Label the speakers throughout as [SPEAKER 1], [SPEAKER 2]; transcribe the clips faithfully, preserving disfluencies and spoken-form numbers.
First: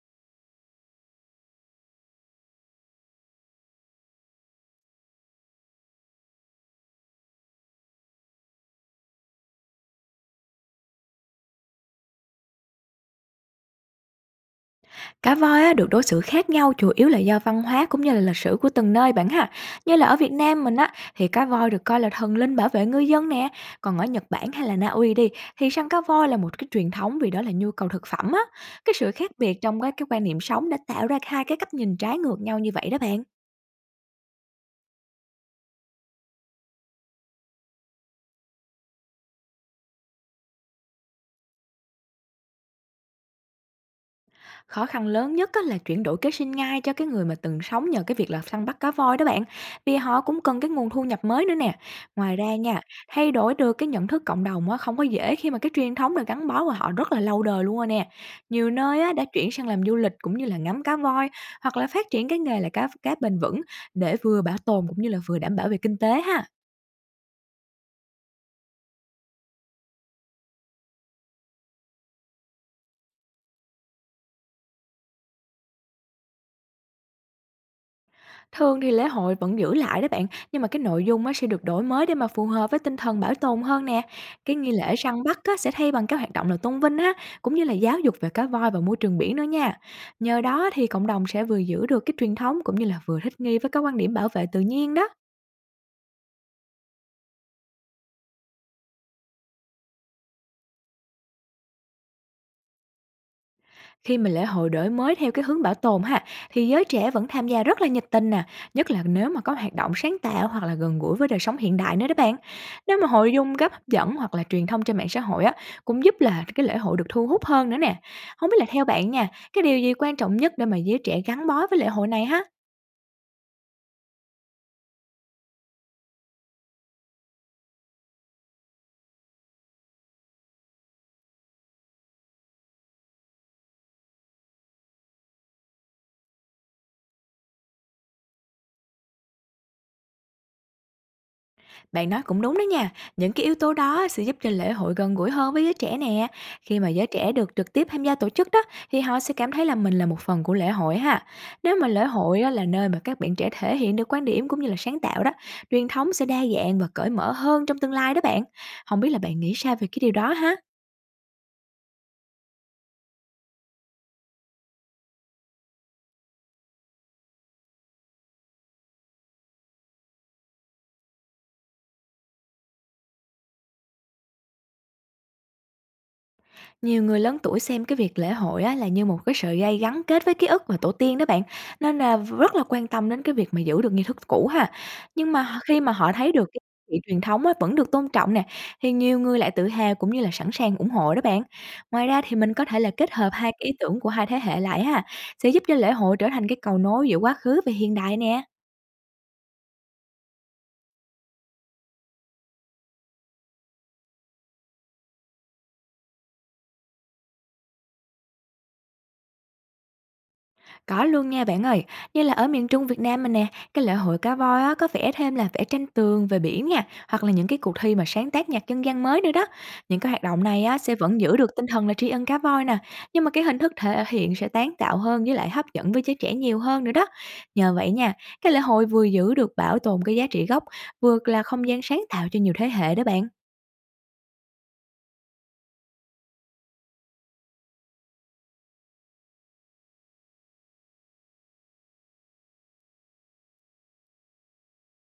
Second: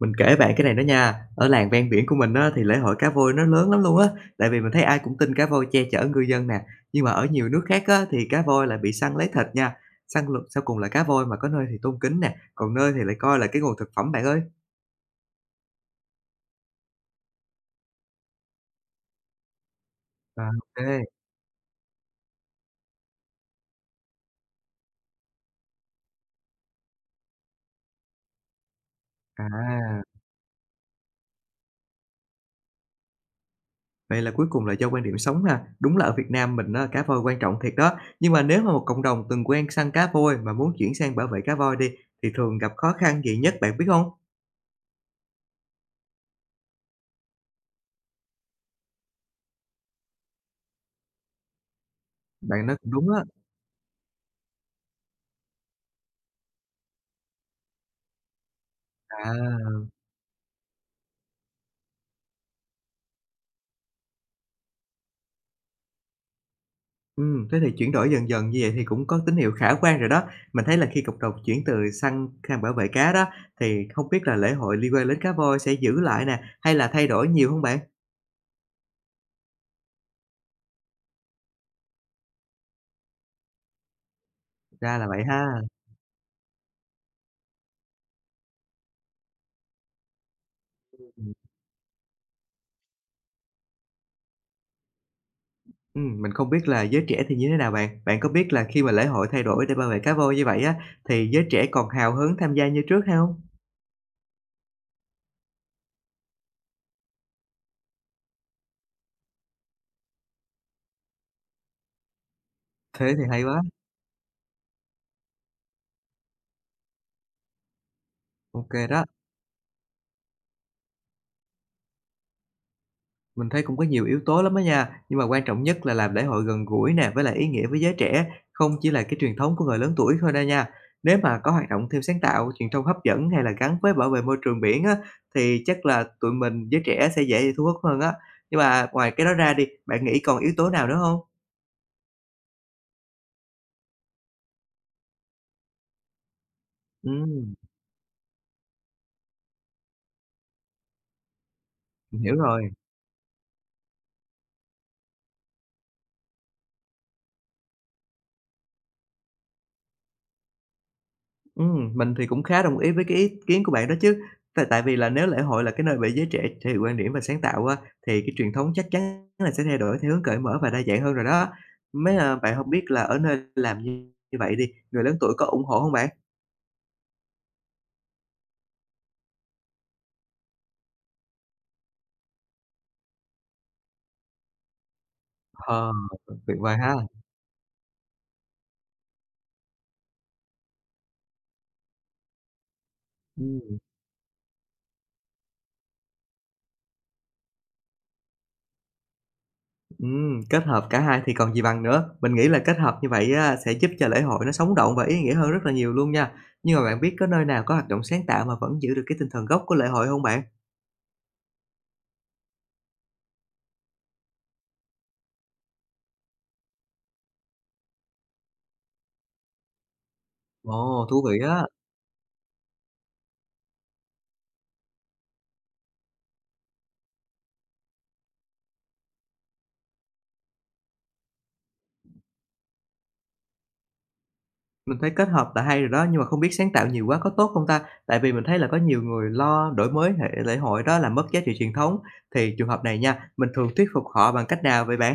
[SPEAKER 1] Mình kể bạn cái này đó nha, ở làng ven biển của mình á, thì lễ hội cá voi nó lớn lắm luôn á, tại vì mình thấy ai cũng tin cá voi che chở ngư dân nè. Nhưng mà ở nhiều nước khác á, thì cá voi lại bị săn lấy thịt nha, săn lục sau cùng là cá voi mà có nơi thì tôn kính nè, còn nơi thì lại coi là cái nguồn thực phẩm bạn ơi.
[SPEAKER 2] Cá voi á, được đối xử khác nhau chủ yếu là do văn hóa cũng như là lịch sử của từng nơi bạn ha. Như là ở Việt
[SPEAKER 1] À,
[SPEAKER 2] Nam mình
[SPEAKER 1] ô
[SPEAKER 2] á thì cá voi được coi là thần linh bảo vệ ngư dân nè. Còn ở Nhật Bản hay là Na Uy đi thì săn cá voi là một cái truyền thống vì đó là nhu cầu thực phẩm á. Cái sự khác biệt trong cái,
[SPEAKER 1] à,
[SPEAKER 2] cái quan niệm sống đã tạo ra hai cái cách nhìn trái ngược nhau như vậy đó bạn.
[SPEAKER 1] vậy là cuối cùng là do quan điểm sống ha. Đúng là ở Việt Nam mình á, cá voi quan trọng thiệt đó, nhưng mà nếu mà một cộng đồng từng quen săn cá voi mà muốn chuyển sang bảo vệ cá voi đi, thì thường gặp khó khăn gì nhất bạn biết không?
[SPEAKER 2] Khó khăn lớn nhất á là chuyển đổi kế sinh nhai cho cái người mà từng sống nhờ cái việc là săn bắt cá voi đó bạn, vì họ cũng cần cái nguồn thu nhập mới nữa nè. Ngoài ra
[SPEAKER 1] Bạn nói
[SPEAKER 2] nha,
[SPEAKER 1] cũng đúng á,
[SPEAKER 2] thay đổi được cái nhận thức cộng đồng á không có dễ khi mà cái truyền thống được gắn bó của họ rất là lâu đời luôn rồi nè. Nhiều nơi á đã chuyển sang
[SPEAKER 1] à.
[SPEAKER 2] làm du lịch cũng như là ngắm cá voi, hoặc là phát triển cái nghề là cá cá bền vững để vừa bảo tồn cũng như là vừa đảm bảo về kinh tế ha.
[SPEAKER 1] Ừm, thế thì chuyển đổi dần dần như vậy thì cũng có tín hiệu khả quan rồi đó. Mình thấy là khi cộng đồng chuyển từ săn sang bảo vệ cá đó, thì không biết là lễ hội liên quan đến cá voi sẽ giữ lại nè, hay là thay đổi nhiều hông bạn?
[SPEAKER 2] Thường thì lễ hội vẫn giữ lại đó bạn, nhưng mà cái nội dung á sẽ được đổi mới để mà phù hợp với tinh thần bảo tồn hơn nè. Cái nghi lễ
[SPEAKER 1] Ra là
[SPEAKER 2] săn
[SPEAKER 1] vậy
[SPEAKER 2] bắt á
[SPEAKER 1] ha.
[SPEAKER 2] sẽ thay bằng các hoạt động là tôn vinh á, cũng như là giáo dục về cá voi và môi trường biển nữa nha. Nhờ đó thì cộng đồng
[SPEAKER 1] Ừm,
[SPEAKER 2] sẽ vừa giữ được cái truyền thống cũng như là vừa thích nghi với các quan điểm bảo vệ tự nhiên đó.
[SPEAKER 1] ừm, mình không biết là giới trẻ thì như thế nào bạn? Bạn có biết là khi mà lễ hội thay đổi để bảo vệ cá voi như vậy á, thì giới trẻ còn hào hứng tham gia như trước hay hông?
[SPEAKER 2] Khi mà lễ hội đổi mới theo cái hướng bảo tồn ha, thì giới trẻ vẫn tham gia rất là nhiệt tình nè, nhất là nếu mà có hoạt động sáng tạo hoặc là gần gũi với đời sống hiện đại nữa đó bạn. Nếu mà
[SPEAKER 1] Thế thì
[SPEAKER 2] nội
[SPEAKER 1] hay
[SPEAKER 2] dung
[SPEAKER 1] quá,
[SPEAKER 2] gấp hấp dẫn hoặc là truyền thông trên mạng xã hội á, cũng giúp là cái lễ hội được thu hút hơn nữa nè. Không biết
[SPEAKER 1] ô
[SPEAKER 2] là
[SPEAKER 1] kê
[SPEAKER 2] theo
[SPEAKER 1] đó.
[SPEAKER 2] bạn nha, cái điều gì quan trọng nhất để mà giới trẻ gắn bó với lễ hội này ha?
[SPEAKER 1] Mình thấy cũng có nhiều yếu tố lắm á nha, nhưng mà quan trọng nhất là làm lễ hội gần gũi nè, với lại ý nghĩa với giới trẻ, không chỉ là cái truyền thống của người lớn tuổi thôi đâu nha. Nếu mà có hoạt động thêm sáng tạo, truyền thông hấp dẫn hay là gắn với bảo vệ môi trường biển á, thì chắc là tụi mình giới trẻ sẽ dễ thu hút hơn á. Nhưng mà ngoài cái đó ra đi, bạn nghĩ còn yếu tố nào nữa không?
[SPEAKER 2] Bạn nói cũng đúng đó nha, những cái yếu tố đó sẽ giúp cho lễ hội gần gũi hơn với giới trẻ nè. Khi mà giới trẻ
[SPEAKER 1] Ừm,
[SPEAKER 2] được trực tiếp tham gia tổ chức đó, thì họ sẽ cảm thấy là mình là một phần của lễ hội ha. Nếu mà lễ
[SPEAKER 1] mình hiểu
[SPEAKER 2] hội á, là
[SPEAKER 1] rồi.
[SPEAKER 2] nơi mà các bạn trẻ thể hiện được quan điểm cũng như là sáng tạo đó, truyền thống sẽ đa dạng và cởi mở hơn trong tương lai đó bạn. Không biết là bạn nghĩ sao về cái điều đó ha?
[SPEAKER 1] Ừm, mình thì cũng khá đồng ý với cái ý kiến của bạn đó chứ. Tại tại vì là nếu lễ hội là cái nơi để giới trẻ thể hiện quan điểm và sáng tạo á, thì cái truyền thống chắc chắn là sẽ thay đổi theo hướng cởi mở và đa dạng hơn rồi đó. Mấy, à, bạn không biết là ở nơi làm như như vậy đi, người lớn tuổi có ủng hộ hông bạn?
[SPEAKER 2] Nhiều người lớn tuổi xem cái việc lễ hội á, là như một cái sợi dây gắn kết với ký ức và tổ tiên đó bạn, nên là rất là quan tâm đến cái việc mà giữ được nghi thức cũ ha. Nhưng mà khi mà
[SPEAKER 1] Ờ,
[SPEAKER 2] họ thấy được
[SPEAKER 1] tuyệt
[SPEAKER 2] cái
[SPEAKER 1] vời
[SPEAKER 2] giá
[SPEAKER 1] ha!
[SPEAKER 2] trị truyền thống á, vẫn được tôn trọng nè, thì nhiều người lại tự hào cũng như là sẵn sàng ủng hộ đó bạn. Ngoài ra thì mình có thể là kết hợp hai
[SPEAKER 1] Ừm,
[SPEAKER 2] cái ý tưởng của hai thế hệ lại ha, sẽ giúp cho lễ hội trở thành cái cầu nối giữa quá khứ và hiện đại nè.
[SPEAKER 1] ừm, kết hợp cả hai thì còn gì bằng nữa. Mình nghĩ là kết hợp như vậy á, sẽ giúp cho lễ hội nó sống động và ý nghĩa hơn rất là nhiều luôn nha. Nhưng mà bạn biết có nơi nào có hoạt động sáng tạo mà vẫn giữ được cái tinh thần gốc của lễ hội hông bạn?
[SPEAKER 2] Có luôn nha bạn ơi, như là ở miền Trung Việt Nam mình nè, cái lễ hội cá voi á, có vẽ thêm là vẽ tranh tường về biển nha, hoặc là những cái cuộc thi mà sáng tác nhạc dân gian mới nữa đó. Những cái hoạt động này á, sẽ
[SPEAKER 1] Ồ,
[SPEAKER 2] vẫn
[SPEAKER 1] thú
[SPEAKER 2] giữ
[SPEAKER 1] vị
[SPEAKER 2] được
[SPEAKER 1] á!
[SPEAKER 2] tinh thần là tri ân cá voi nè, nhưng mà cái hình thức thể hiện sẽ sáng tạo hơn với lại hấp dẫn với giới trẻ nhiều hơn nữa đó. Nhờ vậy nha, cái lễ hội vừa giữ được bảo tồn cái giá trị gốc, vừa là không gian sáng tạo cho nhiều thế hệ đó bạn.
[SPEAKER 1] Mình thấy kết hợp là hay rồi đó, nhưng mà không biết sáng tạo nhiều quá có tốt không ta? Tại vì mình thấy là có nhiều người lo đổi mới hệ lễ hội đó làm mất giá trị truyền thống. Thì trường hợp này nha, mình thường thuyết phục họ bằng cách nào vậy bạn?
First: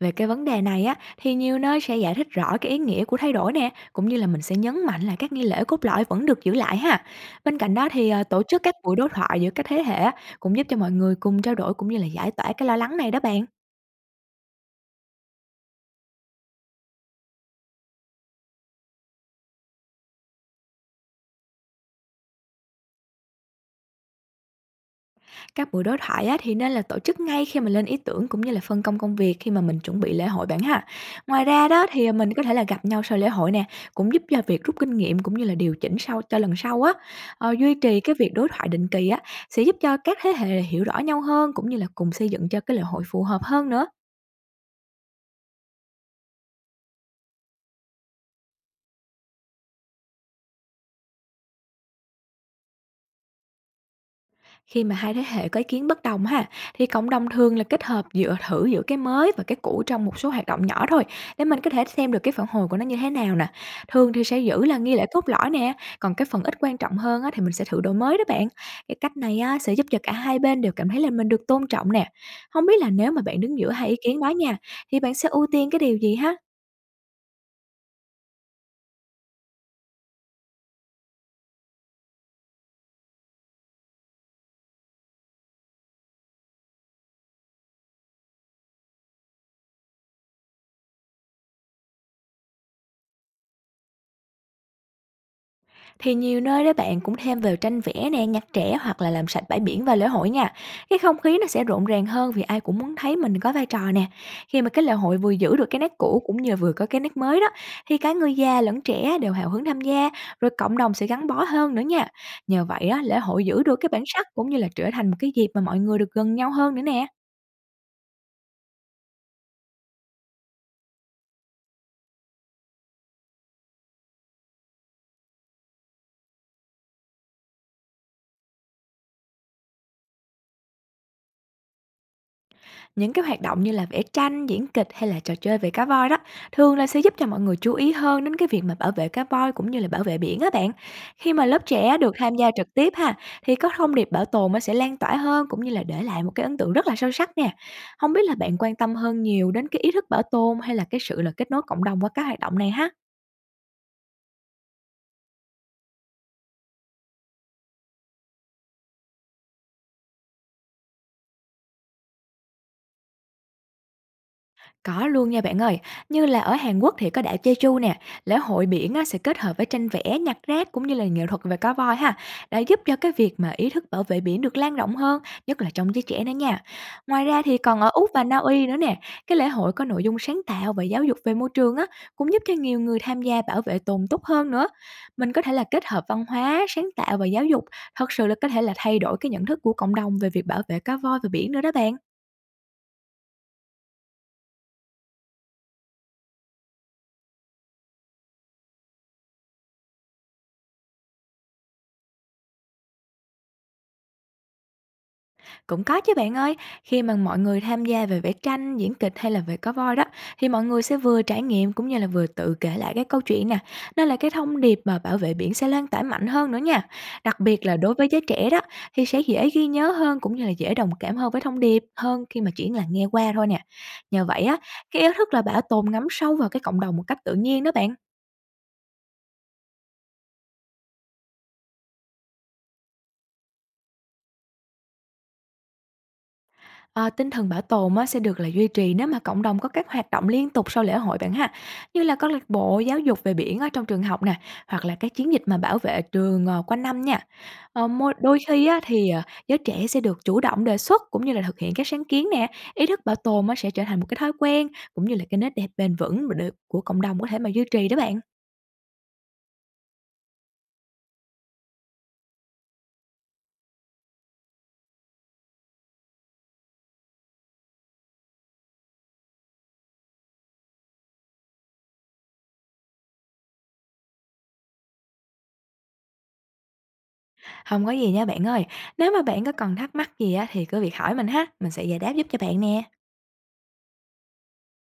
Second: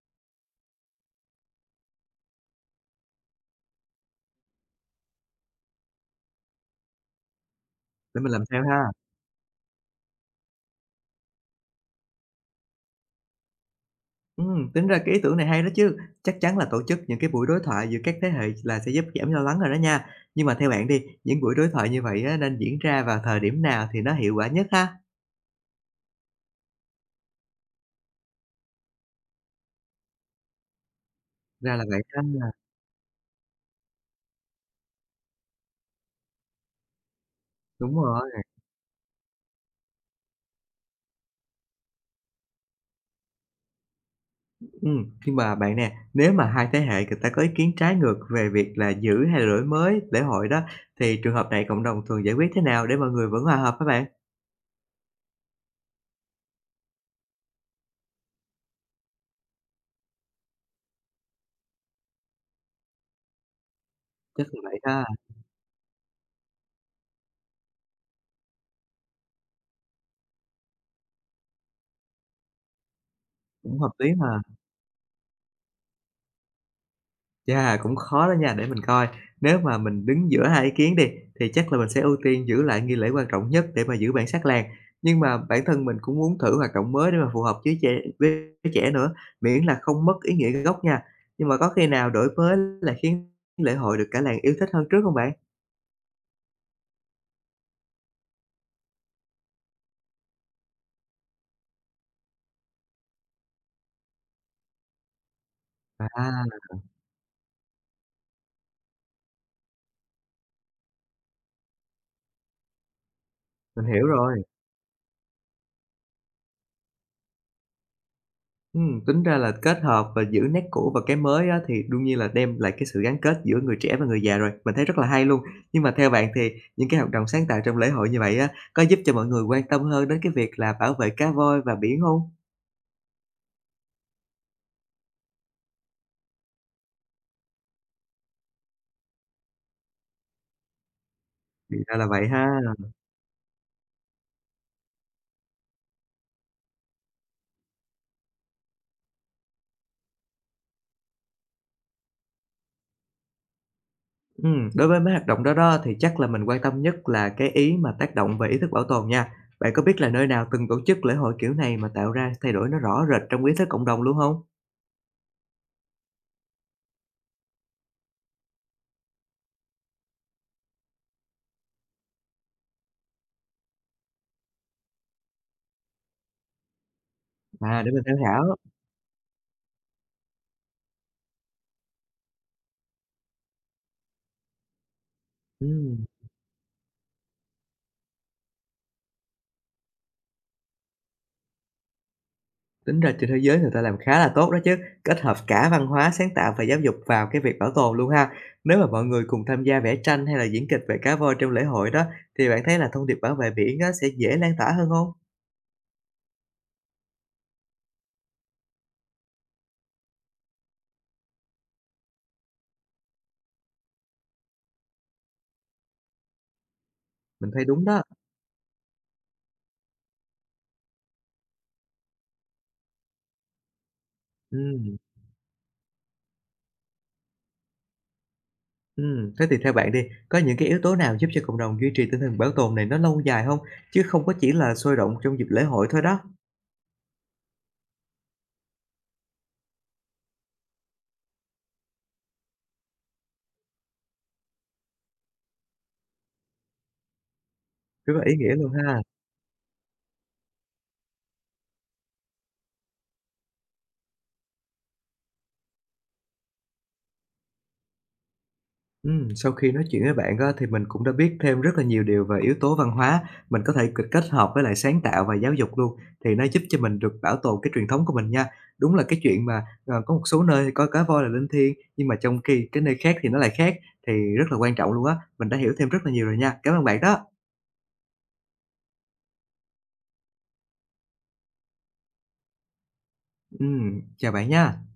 [SPEAKER 2] Về cái vấn đề này á, thì nhiều nơi sẽ giải thích rõ cái ý nghĩa của thay đổi nè, cũng như là mình sẽ nhấn mạnh là các nghi lễ cốt lõi vẫn được giữ lại ha. Bên cạnh đó thì
[SPEAKER 1] Để
[SPEAKER 2] à,
[SPEAKER 1] mình
[SPEAKER 2] tổ
[SPEAKER 1] làm
[SPEAKER 2] chức
[SPEAKER 1] theo
[SPEAKER 2] các
[SPEAKER 1] ha.
[SPEAKER 2] buổi đối thoại giữa các thế hệ á, cũng giúp cho mọi người cùng trao đổi cũng như là giải tỏa cái lo lắng này đó bạn.
[SPEAKER 1] Ừm, tính ra cái ý tưởng này hay đó chứ. Chắc chắn là tổ chức những cái buổi đối thoại giữa các thế hệ là sẽ giúp giảm lo lắng rồi đó nha. Nhưng mà theo bạn đi, những buổi đối thoại như vậy á, nên diễn ra vào thời điểm nào thì nó hiệu quả nhất ha?
[SPEAKER 2] Các buổi đối thoại á, thì nên là tổ chức ngay khi mà lên ý tưởng cũng như là phân công công việc khi mà mình chuẩn bị lễ hội bạn ha. Ngoài ra
[SPEAKER 1] Ra là
[SPEAKER 2] đó
[SPEAKER 1] vậy
[SPEAKER 2] thì mình có
[SPEAKER 1] ha.
[SPEAKER 2] thể là gặp nhau sau lễ hội nè, cũng giúp cho việc rút kinh nghiệm cũng như là điều chỉnh sau cho lần sau á. Ờ, duy
[SPEAKER 1] Đúng
[SPEAKER 2] trì cái
[SPEAKER 1] rồi.
[SPEAKER 2] việc đối thoại định kỳ á sẽ giúp cho các thế hệ hiểu rõ nhau hơn cũng như là cùng xây dựng cho cái lễ hội phù hợp hơn nữa.
[SPEAKER 1] Ừm, nhưng mà bạn nè, nếu mà hai thế hệ người ta có ý kiến trái ngược về việc là giữ hay là đổi mới lễ hội đó, thì trường hợp này cộng đồng thường giải quyết thế nào để mọi người vẫn hòa hợp các bạn?
[SPEAKER 2] Khi mà hai thế hệ có ý kiến bất đồng ha, thì cộng đồng thường là kết hợp giữa thử giữa cái mới và cái cũ trong một số hoạt động nhỏ thôi, để mình có thể xem được cái phản hồi của nó như thế nào nè. Thường thì sẽ
[SPEAKER 1] Chắc là
[SPEAKER 2] giữ là
[SPEAKER 1] vậy
[SPEAKER 2] nghi
[SPEAKER 1] ha,
[SPEAKER 2] lễ cốt lõi nè, còn cái phần ít quan trọng hơn á, thì mình sẽ thử đổi mới đó bạn. Cái cách này á, sẽ giúp cho cả hai bên đều cảm thấy là mình được tôn trọng nè. Không biết là nếu mà bạn đứng giữa
[SPEAKER 1] cũng
[SPEAKER 2] hai
[SPEAKER 1] hợp
[SPEAKER 2] ý
[SPEAKER 1] lý
[SPEAKER 2] kiến đó
[SPEAKER 1] mà.
[SPEAKER 2] nha, thì bạn sẽ ưu tiên cái điều gì ha?
[SPEAKER 1] Chà, cũng khó đó nha, để mình coi. Nếu mà mình đứng giữa hai ý kiến đi, thì chắc là mình sẽ ưu tiên giữ lại nghi lễ quan trọng nhất để mà giữ bản sắc làng. Nhưng mà bản thân mình cũng muốn thử hoạt động mới để mà phù hợp với trẻ với trẻ nữa, miễn là không mất ý nghĩa gốc nha. Nhưng mà có khi nào đổi mới là khiến lễ hội được cả làng yêu thích hơn trước không bạn?
[SPEAKER 2] Thì nhiều nơi đó bạn cũng thêm vào tranh vẽ nè, nhạc trẻ hoặc là làm sạch bãi biển và lễ hội nha. Cái không khí nó sẽ rộn ràng hơn vì ai cũng muốn thấy mình có vai trò nè. Khi mà cái lễ hội vừa giữ được cái nét cũ cũng
[SPEAKER 1] À,
[SPEAKER 2] như vừa có cái nét mới đó, thì cả người già lẫn trẻ đều hào hứng tham gia, rồi cộng đồng sẽ gắn bó hơn nữa nha. Nhờ vậy á, lễ hội giữ được
[SPEAKER 1] mình
[SPEAKER 2] cái bản
[SPEAKER 1] hiểu
[SPEAKER 2] sắc
[SPEAKER 1] rồi.
[SPEAKER 2] cũng như là trở thành một cái dịp mà mọi người được gần nhau hơn nữa nè.
[SPEAKER 1] Ừm, tính ra là kết hợp và giữ nét cũ và cái mới á, thì đương nhiên là đem lại cái sự gắn kết giữa người trẻ và người già rồi, mình thấy rất là hay luôn. Nhưng mà theo bạn thì những cái hoạt động sáng tạo trong lễ hội như vậy á, có giúp cho mọi người quan tâm hơn đến cái việc là bảo vệ cá voi và biển không?
[SPEAKER 2] Những cái hoạt động như là vẽ tranh, diễn kịch hay là trò chơi về cá voi đó, thường là sẽ giúp cho mọi người chú ý hơn đến cái việc mà bảo vệ cá voi cũng như là bảo vệ biển á bạn. Khi mà lớp
[SPEAKER 1] Thì
[SPEAKER 2] trẻ
[SPEAKER 1] ra là
[SPEAKER 2] được
[SPEAKER 1] vậy
[SPEAKER 2] tham
[SPEAKER 1] ha.
[SPEAKER 2] gia trực tiếp ha, thì có thông điệp bảo tồn nó sẽ lan tỏa hơn cũng như là để lại một cái ấn tượng rất là sâu sắc nè. Không biết là bạn quan tâm hơn nhiều đến cái ý thức bảo tồn, hay là cái sự là kết nối cộng đồng qua các hoạt động này ha?
[SPEAKER 1] Ừm, đối với mấy hoạt động đó đó thì chắc là mình quan tâm nhất là cái ý mà tác động về ý thức bảo tồn nha. Bạn có biết là nơi nào từng tổ chức lễ hội kiểu này mà tạo ra thay đổi nó rõ rệt trong ý thức cộng đồng luôn không?
[SPEAKER 2] Có luôn nha bạn ơi, như là ở Hàn Quốc thì có đảo Jeju nè, lễ hội biển á, sẽ kết hợp với tranh vẽ, nhặt rác cũng như là nghệ thuật về cá voi ha, đã giúp cho cái việc mà ý thức bảo vệ biển được lan rộng hơn, nhất là trong giới trẻ nữa nha. Ngoài ra thì còn
[SPEAKER 1] À,
[SPEAKER 2] ở
[SPEAKER 1] để mình
[SPEAKER 2] Úc
[SPEAKER 1] tham
[SPEAKER 2] và Na
[SPEAKER 1] khảo.
[SPEAKER 2] Uy nữa nè, cái lễ hội có nội dung sáng tạo và giáo dục về môi trường á, cũng giúp cho nhiều người tham gia bảo vệ tồn tốt hơn nữa. Mình có thể là kết hợp
[SPEAKER 1] Ừm.
[SPEAKER 2] văn hóa, sáng tạo và giáo dục, thật sự là có thể là thay đổi cái nhận thức của cộng đồng về việc bảo vệ cá voi và biển nữa đó bạn.
[SPEAKER 1] Tính ra trên thế giới người ta làm khá là tốt đó chứ, kết hợp cả văn hóa, sáng tạo và giáo dục vào cái việc bảo tồn luôn ha. Nếu mà mọi người cùng tham gia vẽ tranh hay là diễn kịch về cá voi trong lễ hội đó, thì bạn thấy là thông điệp bảo vệ biển á sẽ dễ lan tỏa hơn không?
[SPEAKER 2] Cũng có chứ bạn ơi, khi mà mọi người tham gia về vẽ tranh, diễn kịch hay là về có voi đó, thì mọi người sẽ vừa trải nghiệm cũng như là vừa tự kể lại cái câu chuyện nè, nên là cái thông điệp mà bảo vệ biển sẽ lan tỏa mạnh hơn nữa nha. Đặc
[SPEAKER 1] Mình thấy
[SPEAKER 2] biệt là
[SPEAKER 1] đúng
[SPEAKER 2] đối
[SPEAKER 1] đó.
[SPEAKER 2] với giới trẻ đó, thì sẽ dễ ghi nhớ hơn cũng như là dễ đồng cảm hơn với thông điệp hơn khi mà chỉ là nghe qua thôi nè. Nhờ vậy á,
[SPEAKER 1] Ừm,
[SPEAKER 2] cái ý thức là bảo tồn ngấm sâu vào cái cộng đồng một cách tự nhiên đó bạn.
[SPEAKER 1] ừm, thế thì theo bạn đi, có những cái yếu tố nào giúp cho cộng đồng duy trì tinh thần bảo tồn này nó lâu dài không? Chứ không có chỉ là sôi động trong dịp lễ hội thôi đó.
[SPEAKER 2] Ờ, Tinh thần bảo tồn á, sẽ được là duy trì nếu mà cộng đồng có các hoạt động liên tục sau lễ hội bạn ha, như là câu lạc bộ giáo dục về biển ở trong trường học nè, hoặc là các chiến dịch mà bảo vệ trường ờ, quanh năm nha. Ờ, môi-
[SPEAKER 1] Rất là ý
[SPEAKER 2] đôi
[SPEAKER 1] nghĩa
[SPEAKER 2] khi
[SPEAKER 1] luôn
[SPEAKER 2] á,
[SPEAKER 1] ha.
[SPEAKER 2] thì ờ, giới trẻ sẽ được chủ động đề xuất cũng như là thực hiện các sáng kiến nè, ý thức bảo tồn á, sẽ trở thành một cái thói quen cũng như là cái nét đẹp bền vững mà được- của cộng đồng có thể mà duy trì đó bạn.
[SPEAKER 1] Ừm, sau khi nói chuyện với bạn á, thì mình cũng đã biết thêm rất là nhiều điều về yếu tố văn hóa, mình có thể c kết hợp với lại sáng tạo và giáo dục luôn, thì nó giúp cho mình được bảo tồn cái truyền thống của mình nha. Đúng là cái chuyện mà, ờ, có một số nơi thì coi cá voi là linh thiêng, nhưng mà trong khi cái nơi khác thì nó lại khác, thì rất là quan trọng luôn á. Mình đã hiểu thêm rất là nhiều rồi nha. Cảm ơn bạn đó.
[SPEAKER 2] Không có gì nha bạn ơi, nếu mà bạn có còn thắc mắc gì á, thì cứ việc hỏi mình ha, mình sẽ giải đáp giúp cho bạn nè.
[SPEAKER 1] Ừm, chào bạn nha.